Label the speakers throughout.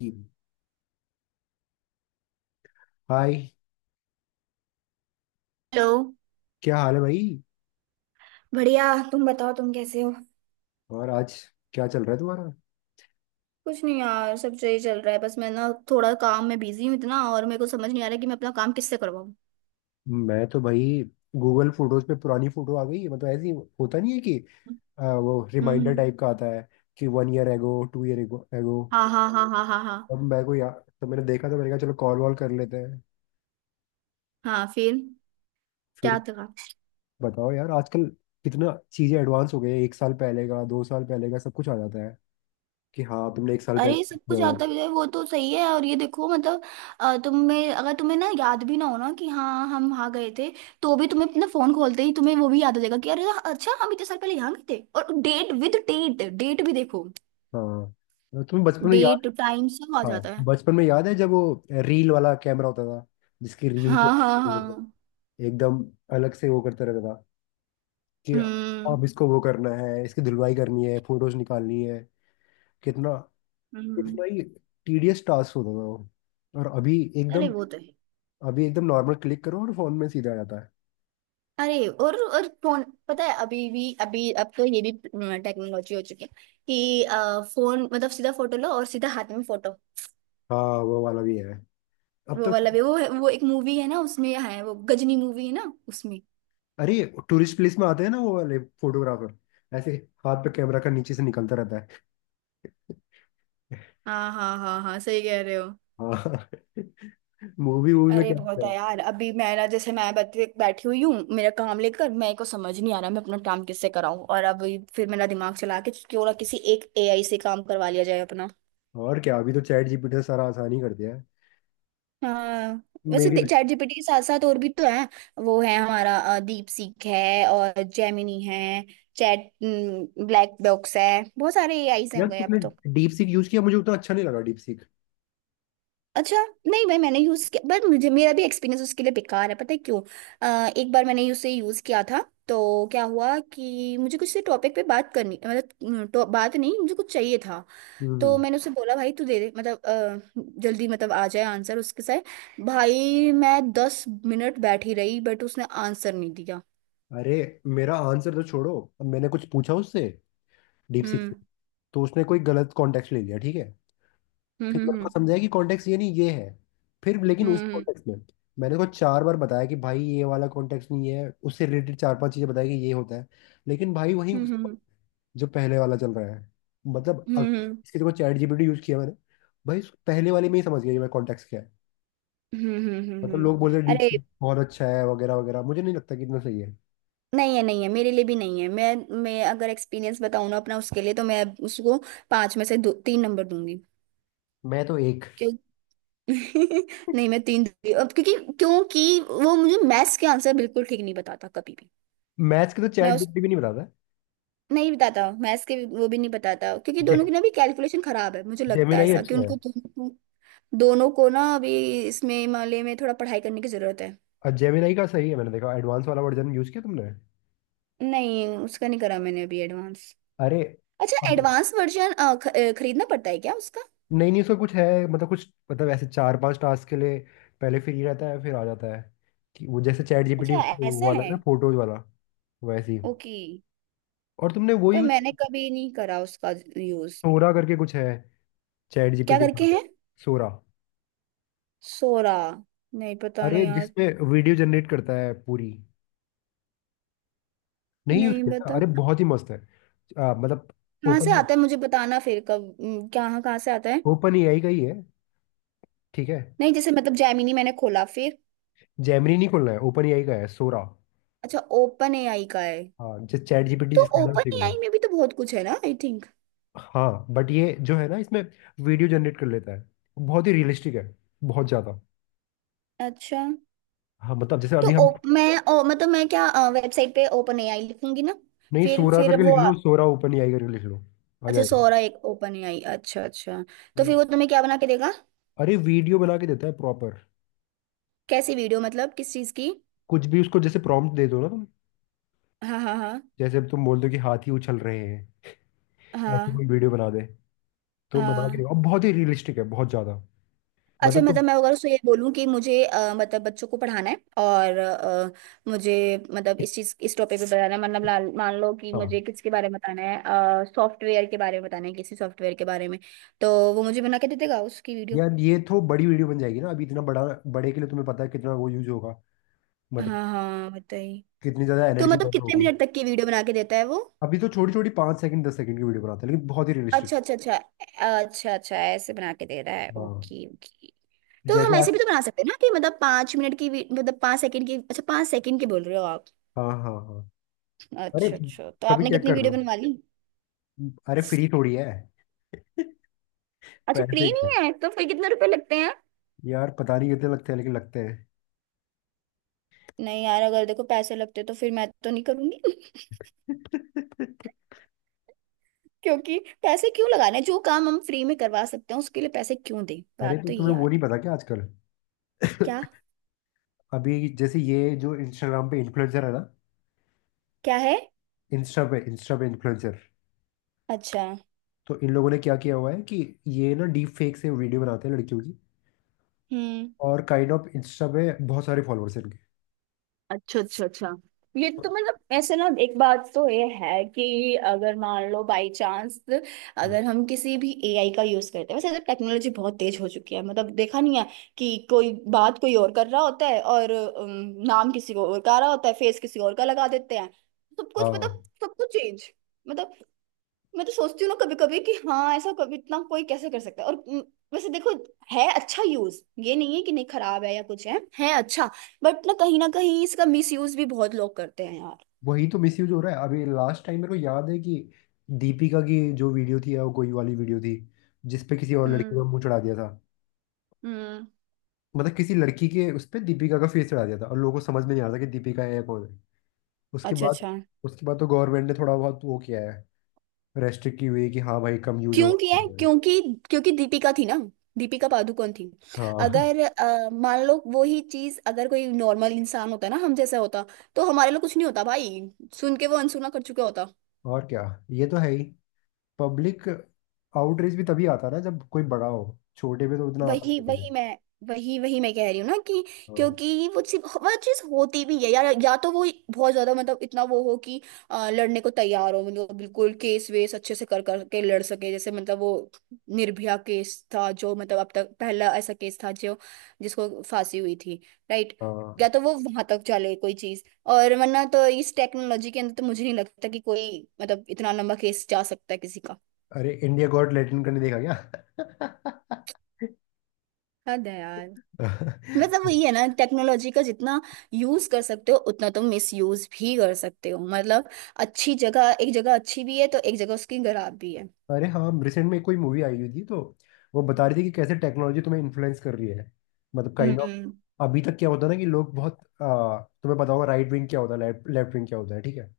Speaker 1: जी। Hi,
Speaker 2: hello.
Speaker 1: क्या हाल है भाई।
Speaker 2: बढ़िया। तुम बताओ, तुम कैसे हो?
Speaker 1: और आज क्या चल रहा है तुम्हारा।
Speaker 2: कुछ नहीं यार, सब सही चल रहा है। बस मैं ना थोड़ा काम में बिजी हूँ इतना, और मेरे को समझ नहीं आ रहा कि मैं अपना काम किससे करवाऊँ।
Speaker 1: मैं तो भाई गूगल फोटोज पे पुरानी फोटो आ गई है। मतलब ऐसी होता नहीं है कि वो रिमाइंडर
Speaker 2: हम्म।
Speaker 1: टाइप का आता है कि one year ago, two year ago ago
Speaker 2: हाँ, हाँ, हाँ, हाँ, हाँ, हाँ,
Speaker 1: अब मैं को यार, तो मैंने देखा, तो मैंने कहा चलो कॉल वॉल कर लेते हैं
Speaker 2: हाँ। फिर क्या
Speaker 1: फिर।
Speaker 2: था?
Speaker 1: बताओ यार आजकल कितना चीजें एडवांस हो गई है। एक साल पहले का, 2 साल पहले का सब कुछ आ जाता है कि हाँ तुमने 1 साल पहले
Speaker 2: अरे, सब
Speaker 1: किया
Speaker 2: कुछ
Speaker 1: हो।
Speaker 2: आता भी है, वो तो सही है। और ये देखो मतलब, तुम्हें, अगर तुम्हें ना याद भी ना हो ना कि हाँ हम वहाँ गए थे, तो भी तुम्हें अपना फोन खोलते ही तुम्हें वो भी याद हो जाएगा कि अरे, अच्छा हम इतने साल पहले यहाँ गए थे। और डेट विद डेट डेट भी देखो,
Speaker 1: हाँ तुम्हें बचपन में याद,
Speaker 2: डेट टाइम सब आ
Speaker 1: हाँ
Speaker 2: जाता है।
Speaker 1: बचपन में याद है जब वो रील वाला कैमरा होता था जिसकी रील के
Speaker 2: हाँ, हाँ, हाँ।
Speaker 1: एकदम अलग से वो करते रहता था कि
Speaker 2: हम्म,
Speaker 1: अब इसको वो करना है, इसकी धुलवाई करनी है, फोटोज निकालनी है। कितना,
Speaker 2: हम्म।
Speaker 1: कितना ही टीडियस टास्क होता था वो। और अभी
Speaker 2: अरे
Speaker 1: एकदम,
Speaker 2: वो तो है।
Speaker 1: अभी एकदम नॉर्मल क्लिक करो और फोन में सीधा आ जाता है।
Speaker 2: अरे और फोन, पता है अभी भी अभी अब तो ये भी टेक्नोलॉजी हो चुकी है कि फोन मतलब सीधा फोटो लो और सीधा हाथ में फोटो।
Speaker 1: हाँ वो वाला भी है अब
Speaker 2: वो
Speaker 1: तो।
Speaker 2: वाला भी वो है, वो एक मूवी है ना उसमें है, वो गजनी मूवी है ना उसमें।
Speaker 1: अरे टूरिस्ट प्लेस में आते हैं ना, वो वाले फोटोग्राफर ऐसे हाथ पे कैमरा का नीचे से निकलता रहता है।
Speaker 2: हाँ, हाँ, हाँ, हाँ, सही कह रहे हो।
Speaker 1: हाँ, मूवी मूवी में
Speaker 2: अरे
Speaker 1: क्या।
Speaker 2: बहुत है यार। अभी मेरा, जैसे मैं बैठी बैठी हुई हूँ मेरा काम लेकर, मेरे को समझ नहीं आ रहा मैं अपना काम किससे कराऊं। और अब फिर मेरा दिमाग चला के क्यों ना किसी एक एआई से काम करवा लिया जाए अपना।
Speaker 1: और क्या, अभी तो चैट जीपीटी ने सारा आसानी कर दिया है।
Speaker 2: हाँ। वैसे
Speaker 1: मेरी अरे,
Speaker 2: चैट जीपीटी के साथ साथ और भी तो हैं। वो है हमारा दीप सीख है और जेमिनी है। चैट ब्लैक बॉक्स है। बहुत सारे एआईज हैं
Speaker 1: यार
Speaker 2: हो गए अब
Speaker 1: तुमने
Speaker 2: तो।
Speaker 1: डीप सीक यूज किया, मुझे उतना अच्छा नहीं लगा डीप सीक।
Speaker 2: अच्छा। नहीं भाई मैंने यूज किया, बट मुझे, मेरा भी एक्सपीरियंस उसके लिए बेकार है, पता है क्यों? एक बार मैंने उसे यूज किया था, तो क्या हुआ कि मुझे कुछ से टॉपिक पे बात करनी मतलब, तो बात नहीं, मुझे कुछ चाहिए था। तो
Speaker 1: हम्म।
Speaker 2: मैंने उसे बोला भाई तू दे दे मतलब जल्दी मतलब आ जाए आंसर, उसके साथ भाई मैं 10 मिनट बैठी रही बट उसने आंसर नहीं दिया।
Speaker 1: अरे मेरा आंसर तो छोड़ो, अब मैंने कुछ पूछा उससे, डीप सीक
Speaker 2: हम्म,
Speaker 1: से, तो उसने कोई गलत कॉन्टेक्स्ट ले लिया, ठीक है।
Speaker 2: हम्म,
Speaker 1: फिर मेरे को
Speaker 2: हम्म,
Speaker 1: समझाया कि कॉन्टेक्स्ट ये नहीं, ये है। फिर लेकिन उस
Speaker 2: हम्म,
Speaker 1: कॉन्टेक्स्ट में मैंने उसको 4 बार बताया कि भाई ये वाला कॉन्टेक्स्ट नहीं है, उससे रिलेटेड चार पांच चीजें बताई कि ये होता है। लेकिन भाई वही
Speaker 2: हम्म,
Speaker 1: उसका
Speaker 2: हम्म,
Speaker 1: जो पहले वाला चल रहा है। मतलब
Speaker 2: हम्म, हम्म,
Speaker 1: अगर
Speaker 2: हम्म,
Speaker 1: इसके देखो, चैट जीपीटी यूज किया मैंने, भाई उस पहले वाले में ही समझ गया ये मैं, कॉन्टेक्स्ट क्या है।
Speaker 2: हम्म,
Speaker 1: मतलब लोग बोल रहे हैं डीप
Speaker 2: अरे।
Speaker 1: सीक बहुत अच्छा है वगैरह वगैरह, मुझे नहीं लगता कि इतना सही है।
Speaker 2: नहीं है, नहीं है मेरे लिए भी नहीं है। मैं अगर एक्सपीरियंस बताऊँ ना अपना उसके लिए, तो मैं उसको पाँच में से दो तीन नंबर दूंगी।
Speaker 1: मैं तो एक,
Speaker 2: क्यों? नहीं मैं तीन दूंगी अब, क्योंकि क्योंकि वो मुझे मैथ्स के आंसर बिल्कुल ठीक नहीं बताता कभी भी।
Speaker 1: मैथ्स के तो
Speaker 2: मैं
Speaker 1: चैट
Speaker 2: उस
Speaker 1: जीपीटी भी नहीं बनाता है।
Speaker 2: नहीं बताता। वो भी नहीं बताता क्योंकि
Speaker 1: जे
Speaker 2: दोनों की ना भी कैलकुलेशन खराब है, मुझे लगता है
Speaker 1: जेमिनाई
Speaker 2: ऐसा, कि
Speaker 1: अच्छा है।
Speaker 2: उनको दोनों दोनों को ना अभी इसमें मामले में थोड़ा पढ़ाई करने की जरूरत है।
Speaker 1: और जेमिनाई का सही है, मैंने देखा। एडवांस वाला वर्जन यूज किया तुमने?
Speaker 2: नहीं उसका नहीं करा मैंने अभी एडवांस।
Speaker 1: अरे
Speaker 2: अच्छा
Speaker 1: अब
Speaker 2: एडवांस वर्जन खरीदना पड़ता है क्या उसका?
Speaker 1: नहीं नहीं, उसका कुछ है मतलब, कुछ मतलब ऐसे चार पांच टास्क के लिए पहले फ्री रहता है, फिर आ जाता है कि वो, जैसे चैट जीपीटी
Speaker 2: अच्छा, ऐसा
Speaker 1: वाला है
Speaker 2: है।
Speaker 1: ना फोटोज वाला, वैसे ही।
Speaker 2: ओके।
Speaker 1: और तुमने वो
Speaker 2: पर
Speaker 1: यूज
Speaker 2: मैंने
Speaker 1: किया,
Speaker 2: कभी नहीं करा उसका यूज।
Speaker 1: सोरा करके कुछ है चैट
Speaker 2: क्या
Speaker 1: जीपीटी
Speaker 2: करके
Speaker 1: का,
Speaker 2: है?
Speaker 1: सोरा।
Speaker 2: सोरा? नहीं, पता
Speaker 1: अरे
Speaker 2: नहीं यार।
Speaker 1: जिसमें वीडियो जनरेट करता है पूरी। नहीं यूज
Speaker 2: नहीं
Speaker 1: किया?
Speaker 2: बता,
Speaker 1: अरे बहुत ही मस्त है। मतलब
Speaker 2: कहाँ से
Speaker 1: ओपन,
Speaker 2: आता है मुझे बताना फिर कब। कहाँ कहाँ से आता है।
Speaker 1: ओपन एआई का ही है, ठीक है।
Speaker 2: नहीं जैसे मतलब जैमिनी मैंने खोला फिर।
Speaker 1: जैमनी नहीं खोलना है, ओपन एआई का है सोरा।
Speaker 2: अच्छा, ओपन एआई का है।
Speaker 1: हाँ जिस, चैट जीपीटी
Speaker 2: तो
Speaker 1: जिसका नाम, ठीक
Speaker 2: ओपन
Speaker 1: है।
Speaker 2: एआई में भी तो बहुत कुछ है ना आई थिंक।
Speaker 1: हाँ बट ये जो है ना, इसमें वीडियो जनरेट कर लेता है, बहुत ही रियलिस्टिक है, बहुत ज्यादा।
Speaker 2: अच्छा।
Speaker 1: हाँ मतलब जैसे अभी हम,
Speaker 2: मतलब मैं क्या, वेबसाइट पे ओपन एआई लिखूंगी ना?
Speaker 1: नहीं
Speaker 2: फिर
Speaker 1: सोरा
Speaker 2: फिर
Speaker 1: करके लिख लो, सोरा ओपन एआई करके लिख लो, आ
Speaker 2: अच्छा
Speaker 1: जाएगा।
Speaker 2: सोरा एक ओपन एआई, अच्छा, अच्छा। तो
Speaker 1: नहीं।
Speaker 2: फिर वो तुम्हें क्या बना के देगा?
Speaker 1: अरे वीडियो बना के देता है प्रॉपर।
Speaker 2: कैसी वीडियो मतलब, किस चीज की?
Speaker 1: कुछ भी, उसको जैसे प्रॉम्प्ट दे दो ना तुम,
Speaker 2: हाँ, हाँ, हाँ,
Speaker 1: जैसे अब तुम बोल दो कि हाथी उछल रहे हैं, ऐसे कोई
Speaker 2: हाँ,
Speaker 1: वीडियो बना दे, तो बना के देगा।
Speaker 2: हाँ।
Speaker 1: और बहुत ही रियलिस्टिक है, बहुत ज्यादा।
Speaker 2: अच्छा
Speaker 1: मतलब तो,
Speaker 2: मतलब मैं अगर उसको ये बोलूँ कि मुझे मतलब बच्चों को पढ़ाना है, और मुझे मतलब इस टॉपिक पे बताना है मतलब मान लो कि मुझे
Speaker 1: हाँ।
Speaker 2: किसके बारे में बताना है, सॉफ्टवेयर के बारे में बताना है किसी सॉफ्टवेयर के बारे में, तो वो मुझे बना के दे देगा उसकी वीडियो।
Speaker 1: यार ये तो बड़ी वीडियो बन जाएगी ना, अभी इतना बड़ा, बड़े के लिए तुम्हें पता है कितना वो यूज होगा, मतलब
Speaker 2: हाँ, हाँ बताइए।
Speaker 1: कितनी ज्यादा
Speaker 2: तो
Speaker 1: एनर्जी
Speaker 2: मतलब
Speaker 1: बर्न
Speaker 2: कितने
Speaker 1: होगी।
Speaker 2: मिनट तक की वीडियो बना के देता है वो?
Speaker 1: अभी तो छोटी छोटी 5 सेकंड, 10 सेकंड की वीडियो बनाते हैं, लेकिन बहुत ही रियलिस्टिक।
Speaker 2: अच्छा, अच्छा, अच्छा, अच्छा, अच्छा, ऐसे बना के दे रहा है।
Speaker 1: हाँ
Speaker 2: ओके, ओके। तो
Speaker 1: जैसे
Speaker 2: हम ऐसे
Speaker 1: आज,
Speaker 2: भी तो बना सकते हैं ना कि मतलब 5 मिनट की मतलब 5 सेकंड की। अच्छा 5 सेकंड की बोल रहे हो आप?
Speaker 1: हाँ हाँ हाँ। अरे
Speaker 2: अच्छा, अच्छा। तो
Speaker 1: कभी
Speaker 2: आपने
Speaker 1: चेक
Speaker 2: कितनी
Speaker 1: कर लो,
Speaker 2: वीडियो बनवा ली?
Speaker 1: अरे फ्री थोड़ी है।
Speaker 2: अच्छा फ्री
Speaker 1: पैसे का,
Speaker 2: नहीं है? तो फिर कितने रुपए लगते हैं?
Speaker 1: यार पता नहीं कितने लगते हैं, लेकिन लगते हैं।
Speaker 2: नहीं यार अगर देखो पैसे लगते तो फिर मैं तो नहीं करूंगी। क्योंकि पैसे क्यों लगाने, जो काम हम फ्री में करवा सकते हैं उसके लिए पैसे क्यों दें,
Speaker 1: अरे
Speaker 2: बात
Speaker 1: तो
Speaker 2: तो ये
Speaker 1: तुम्हें वो
Speaker 2: यार।
Speaker 1: नहीं पता क्या आजकल?
Speaker 2: क्या?
Speaker 1: अभी जैसे ये जो इंस्टाग्राम पे इन्फ्लुएंसर है ना,
Speaker 2: क्या है?
Speaker 1: इंस्टा पे इन्फ्लुएंसर,
Speaker 2: अच्छा।
Speaker 1: तो इन लोगों ने क्या किया हुआ है कि ये ना डीप फेक से वीडियो बनाते हैं लड़कियों की,
Speaker 2: हम्म।
Speaker 1: और काइंड ऑफ इंस्टा पे बहुत सारे फॉलोअर्स हैं इनके।
Speaker 2: अच्छा, अच्छा, अच्छा। ये तो मतलब ऐसे ना, एक बात तो ये है कि अगर मान लो बाय चांस,
Speaker 1: तो-
Speaker 2: अगर हम किसी भी एआई का यूज करते हैं, वैसे टेक्नोलॉजी बहुत तेज हो चुकी है मतलब देखा नहीं है, कि कोई बात कोई और कर रहा होता है और नाम किसी को और का रहा होता है, फेस किसी और का लगा देते हैं, सब कुछ
Speaker 1: हाँ
Speaker 2: मतलब सब कुछ चेंज मतलब। मैं तो सोचती हूँ ना कभी कभी कि हाँ, ऐसा कभी इतना कोई कैसे कर सकता है? और वैसे देखो, है अच्छा यूज, ये नहीं है कि नहीं खराब है या कुछ, है अच्छा, बट ना कहीं इसका मिस यूज भी बहुत लोग करते हैं यार।
Speaker 1: वही तो मिसयूज हो रहा है। अभी लास्ट टाइम मेरे को याद है कि दीपिका की जो वीडियो थी, वो कोई वाली वीडियो थी जिसपे किसी और लड़की
Speaker 2: हम्म,
Speaker 1: का मुंह चढ़ा दिया था।
Speaker 2: हम्म।
Speaker 1: मतलब किसी लड़की के उस पे दीपिका का फेस चढ़ा दिया था और लोगों को समझ में नहीं आ रहा था कि दीपिका है या कौन है। उसके
Speaker 2: अच्छा,
Speaker 1: बाद,
Speaker 2: अच्छा।
Speaker 1: तो गवर्नमेंट ने थोड़ा बहुत वो किया है, रेस्ट्रिक्ट की हुई है कि हाँ भाई कम यूज
Speaker 2: क्यों किया
Speaker 1: होगा।
Speaker 2: है? क्योंकि, दीपिका थी ना, दीपिका पादुकोण थी।
Speaker 1: हाँ
Speaker 2: अगर मान लो वो ही चीज अगर कोई नॉर्मल इंसान होता ना, हम जैसा होता, तो हमारे लिए कुछ नहीं होता भाई, सुन के वो अनसुना कर चुका होता।
Speaker 1: और क्या, ये तो है ही। पब्लिक आउटरीच भी तभी आता है ना जब कोई बड़ा हो, छोटे में तो उतना आता
Speaker 2: वही
Speaker 1: नहीं है।
Speaker 2: वही मैं वही वही मैं कह रही हूँ ना, कि
Speaker 1: हाँ
Speaker 2: क्योंकि वो सिर्फ वह चीज होती भी है, या तो वो बहुत ज्यादा मतलब इतना वो हो कि लड़ने को तैयार हो, मतलब बिल्कुल केस वेस अच्छे से कर कर के लड़ सके, जैसे मतलब वो निर्भया केस था जो, मतलब अब तक पहला ऐसा केस था जो, जिसको फांसी हुई थी, राइट?
Speaker 1: हाँ।
Speaker 2: या तो वो वहां तक चले कोई चीज, और वरना तो इस टेक्नोलॉजी के अंदर तो मुझे नहीं लगता कि कोई मतलब इतना लंबा केस जा सकता है किसी का।
Speaker 1: अरे इंडिया गॉट लैटिन का नहीं देखा क्या?
Speaker 2: हद है यार। मतलब वही है ना टेक्नोलॉजी का, जितना यूज कर सकते हो उतना तुम मिस यूज भी कर सकते हो मतलब। अच्छी जगह एक जगह अच्छी भी है तो एक जगह उसकी खराब भी है।
Speaker 1: अरे हाँ, रिसेंट में कोई मूवी आई हुई थी तो वो बता रही थी कि कैसे टेक्नोलॉजी तुम्हें इन्फ्लुएंस कर रही है, मतलब
Speaker 2: हम्म,
Speaker 1: काइंड ऑफ।
Speaker 2: हम्म,
Speaker 1: अभी तक क्या होता है ना कि लोग बहुत तुम्हें पता होगा राइट विंग क्या होता है, लेफ्ट लेफ्ट विंग क्या होता है, ठीक है।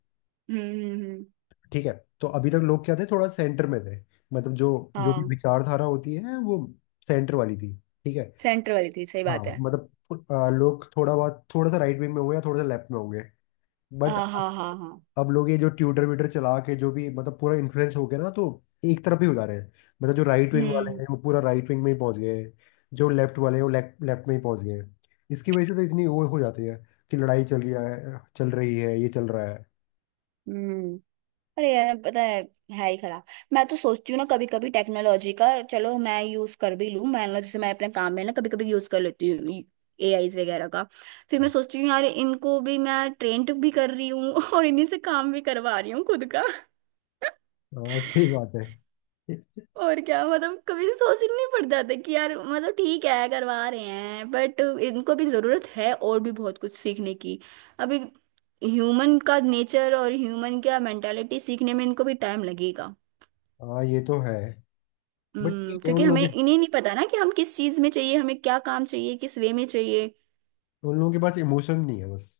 Speaker 2: हम्म।
Speaker 1: ठीक है। तो अभी तक लोग क्या थे, थोड़ा सेंटर में थे। मतलब जो, जो भी
Speaker 2: हाँ,
Speaker 1: विचारधारा होती है वो सेंटर वाली थी, ठीक है।
Speaker 2: सेंटर वाली थी, सही
Speaker 1: हाँ
Speaker 2: बात है।
Speaker 1: मतलब लोग थोड़ा बहुत, थोड़ा सा राइट विंग में होंगे या थोड़ा सा लेफ्ट में होंगे। बट
Speaker 2: हाँ,
Speaker 1: अब
Speaker 2: हाँ, हाँ, हाँ।
Speaker 1: अब लोग ये जो ट्यूटर व्यूटर चला के जो भी मतलब पूरा इन्फ्लुएंस हो गया ना, तो एक तरफ ही हो जा रहे हैं। मतलब जो राइट विंग वाले
Speaker 2: हम्म,
Speaker 1: हैं वो पूरा राइट विंग में ही पहुंच गए हैं, जो लेफ्ट वाले हैं वो लेफ्ट लेफ्ट में ही पहुंच गए हैं। इसकी वजह से तो इतनी वो हो जाती है कि लड़ाई चल रही है, चल रही है, ये चल रहा है।
Speaker 2: हम्म। अरे यार पता है ही खराब। मैं तो सोचती हूँ ना कभी कभी टेक्नोलॉजी का, चलो मैं यूज कर भी लूँ, मैं जैसे मैं अपने काम में ना कभी कभी यूज कर लेती हूँ एआई वगैरह का, फिर मैं सोचती हूँ यार इनको भी मैं ट्रेंड भी कर रही हूँ और इन्हीं से काम भी करवा रही हूँ खुद का।
Speaker 1: हाँ सही बात है।
Speaker 2: और क्या मतलब, कभी सोचना नहीं पड़ता था कि यार मतलब ठीक है करवा रहे हैं, बट इनको भी जरूरत है और भी बहुत कुछ सीखने की अभी। ह्यूमन का नेचर और ह्यूमन का मेंटालिटी सीखने में इनको भी टाइम लगेगा।
Speaker 1: हाँ ये तो है। बट
Speaker 2: हम्म।
Speaker 1: ठीक है, उन
Speaker 2: क्योंकि हमें
Speaker 1: लोगों के
Speaker 2: इन्हें नहीं पता ना कि हम किस चीज में चाहिए, हमें क्या काम चाहिए, किस वे में चाहिए।
Speaker 1: उन लोगों के पास इमोशन नहीं है बस।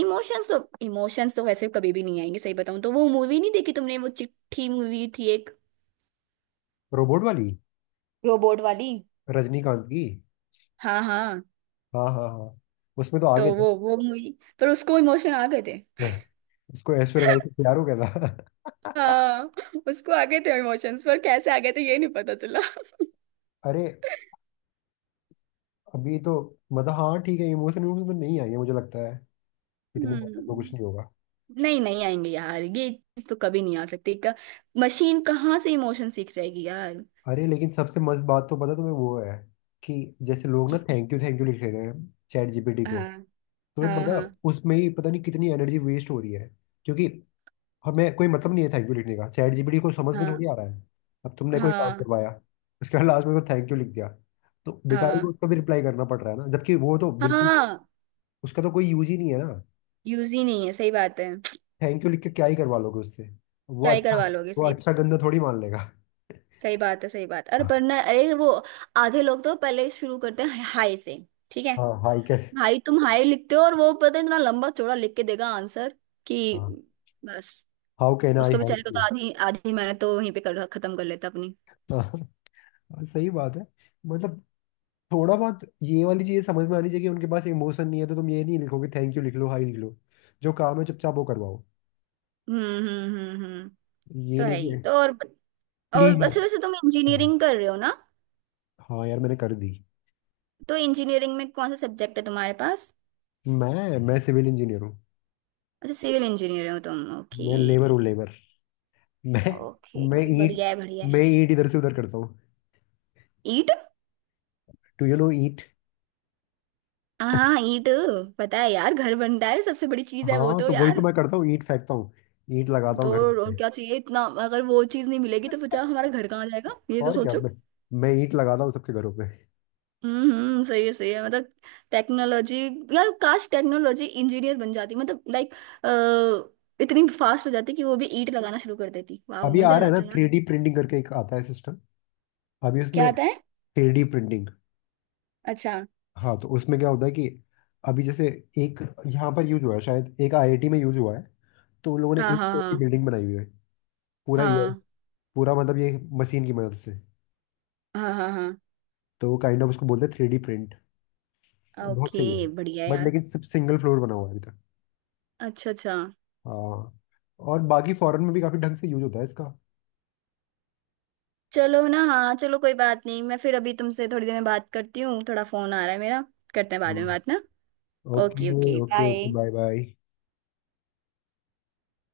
Speaker 2: इमोशंस तो इमोशंस तो वैसे कभी भी नहीं आएंगे। सही बताऊं तो वो मूवी नहीं देखी तुमने, वो चिट्ठी मूवी थी एक,
Speaker 1: रोबोट वाली,
Speaker 2: रोबोट वाली?
Speaker 1: रजनीकांत की।
Speaker 2: हाँ, हाँ।
Speaker 1: हाँ हाँ हाँ। उसमें तो आगे
Speaker 2: तो
Speaker 1: थे।
Speaker 2: वो मूवी, पर उसको इमोशन आ गए थे।
Speaker 1: उसको ऐश्वर्या राय से प्यार हो गया था।
Speaker 2: हाँ, उसको आ गए थे इमोशंस, पर कैसे आ गए थे ये नहीं पता चला।
Speaker 1: अरे अभी तो, मतलब हाँ ठीक है, इमोशन इमोशन तो नहीं आई है, मुझे लगता है इतनी बात तो कुछ नहीं
Speaker 2: हम्म।
Speaker 1: होगा।
Speaker 2: नहीं, नहीं आएंगे यार ये चीज तो कभी नहीं आ सकती। मशीन कहाँ से इमोशन सीख जाएगी यार।
Speaker 1: अरे लेकिन सबसे मस्त बात तो पता तुम्हें वो है कि जैसे लोग ना
Speaker 2: कि-
Speaker 1: थैंक यू, थैंक यू लिख रहे हैं चैट जीपीटी को।
Speaker 2: हाँ,
Speaker 1: तुम्हें
Speaker 2: हाँ,
Speaker 1: पता,
Speaker 2: हाँ,
Speaker 1: उसमें ही पता नहीं कितनी एनर्जी वेस्ट हो रही है, क्योंकि हमें कोई मतलब नहीं है थैंक यू लिखने का, चैट जीपीटी को समझ में
Speaker 2: हाँ,
Speaker 1: थोड़ी आ रहा है। अब तुमने कोई काम
Speaker 2: हाँ,
Speaker 1: करवाया, उसके बाद लास्ट में को थैंक यू लिख दिया, तो बेचारे को
Speaker 2: हाँ,
Speaker 1: उसका भी रिप्लाई करना पड़ रहा है ना, जबकि वो तो बिल्कुल,
Speaker 2: हाँ।
Speaker 1: उसका तो कोई यूज ही नहीं है ना।
Speaker 2: यूज ही नहीं है, सही बात है।
Speaker 1: थैंक यू लिख के क्या ही करवा लोगे उससे। वो
Speaker 2: क्या ही
Speaker 1: अच्छा,
Speaker 2: करवा लोगे,
Speaker 1: वो
Speaker 2: सही।
Speaker 1: अच्छा गंदा थोड़ी मान लेगा।
Speaker 2: सही बात है, सही बात। अरे पर ना, अरे वो आधे लोग तो पहले ही शुरू करते हैं हाय से। ठीक है
Speaker 1: हाँ हाई कैसे।
Speaker 2: भाई तुम हाय लिखते हो, और वो पता है इतना लंबा चौड़ा लिख के देगा आंसर कि
Speaker 1: हाँ,
Speaker 2: बस।
Speaker 1: हाउ कैन आई
Speaker 2: उसको बेचारे को
Speaker 1: हेल्प
Speaker 2: तो
Speaker 1: यू।
Speaker 2: आधी आधी मेहनत तो वहीं पे कर खत्म कर लेता अपनी।
Speaker 1: हाँ सही बात है। मतलब थोड़ा बहुत ये वाली चीज़ समझ में आनी चाहिए कि उनके पास इमोशन नहीं है, तो तुम ये नहीं लिखोगे, थैंक यू लिख लो, हाई लिख लो, जो काम है चुपचाप वो करवाओ।
Speaker 2: हम्म, हम्म, हम्म, हम्म। तो
Speaker 1: ये नहीं
Speaker 2: है ही
Speaker 1: कि
Speaker 2: तो। और
Speaker 1: प्लीज।
Speaker 2: अच्छा वैसे
Speaker 1: हाँ,
Speaker 2: तुम इंजीनियरिंग कर रहे हो ना।
Speaker 1: हाँ यार मैंने कर दी।
Speaker 2: तो इंजीनियरिंग में कौन सा सब्जेक्ट है तुम्हारे पास?
Speaker 1: मैं सिविल इंजीनियर हूँ।
Speaker 2: अच्छा सिविल इंजीनियर हो तुम। ओके।
Speaker 1: मैं लेबर हूँ, लेबर। मैं, मैं
Speaker 2: ओके,
Speaker 1: ईंट
Speaker 2: बढ़िया है, बढ़िया है।
Speaker 1: मैं ईंट इधर से उधर करता हूँ।
Speaker 2: ईंट।
Speaker 1: टू यू नो ईंट।
Speaker 2: हाँ, ईंट। पता है यार घर बनता है सबसे बड़ी चीज है वो
Speaker 1: हाँ
Speaker 2: तो
Speaker 1: तो वही तो
Speaker 2: यार।
Speaker 1: मैं करता हूँ, ईंट फेंकता हूँ, ईंट लगाता
Speaker 2: तो
Speaker 1: हूँ घरों
Speaker 2: और
Speaker 1: पे।
Speaker 2: क्या चाहिए इतना, अगर वो चीज नहीं मिलेगी तो बचा हमारा घर कहाँ जाएगा, ये तो
Speaker 1: और क्या,
Speaker 2: सोचो।
Speaker 1: मैं ईंट लगाता हूँ सबके घरों पे।
Speaker 2: हम्म, सही है, सही है। मतलब टेक्नोलॉजी, यार काश टेक्नोलॉजी इंजीनियर बन जाती मतलब लाइक इतनी फास्ट हो जाती कि वो भी ईंट लगाना शुरू कर देती, वाह
Speaker 1: अभी आ
Speaker 2: मजा आ
Speaker 1: रहा है ना
Speaker 2: जाता यार।
Speaker 1: 3D प्रिंटिंग करके एक आता है सिस्टम, अभी
Speaker 2: क्या
Speaker 1: उसमें,
Speaker 2: आता है?
Speaker 1: Three D printing.
Speaker 2: अच्छा।
Speaker 1: हाँ तो उसमें क्या होता है कि अभी जैसे एक, यहाँ पर यूज हुआ है, शायद एक आईआईटी में यूज हुआ है, तो उन लोगों ने
Speaker 2: हाँ,
Speaker 1: एक
Speaker 2: हाँ,
Speaker 1: फ्लोर की
Speaker 2: हाँ,
Speaker 1: बिल्डिंग बनाई हुई है पूरा, ये
Speaker 2: हाँ,
Speaker 1: पूरा मतलब, ये मशीन की मदद से।
Speaker 2: हाँ, हाँ, हाँ,
Speaker 1: तो वो काइंड ऑफ उसको बोलते हैं थ्री डी प्रिंट। तो
Speaker 2: हाँ,
Speaker 1: बहुत सही है,
Speaker 2: ओके बढ़िया
Speaker 1: बट
Speaker 2: यार।
Speaker 1: लेकिन सिर्फ सिंगल फ्लोर बना हुआ है अभी तक।
Speaker 2: अच्छा, अच्छा।
Speaker 1: हाँ, और बाकी फॉरेन में भी काफी ढंग से यूज होता है इसका।
Speaker 2: चलो ना, हाँ चलो कोई बात नहीं, मैं फिर अभी तुमसे थोड़ी देर में बात करती हूँ, थोड़ा फोन आ रहा है मेरा, करते हैं बाद में
Speaker 1: हाँ
Speaker 2: बात ना। Okay,
Speaker 1: okay
Speaker 2: okay
Speaker 1: okay okay,
Speaker 2: bye.
Speaker 1: Bye bye.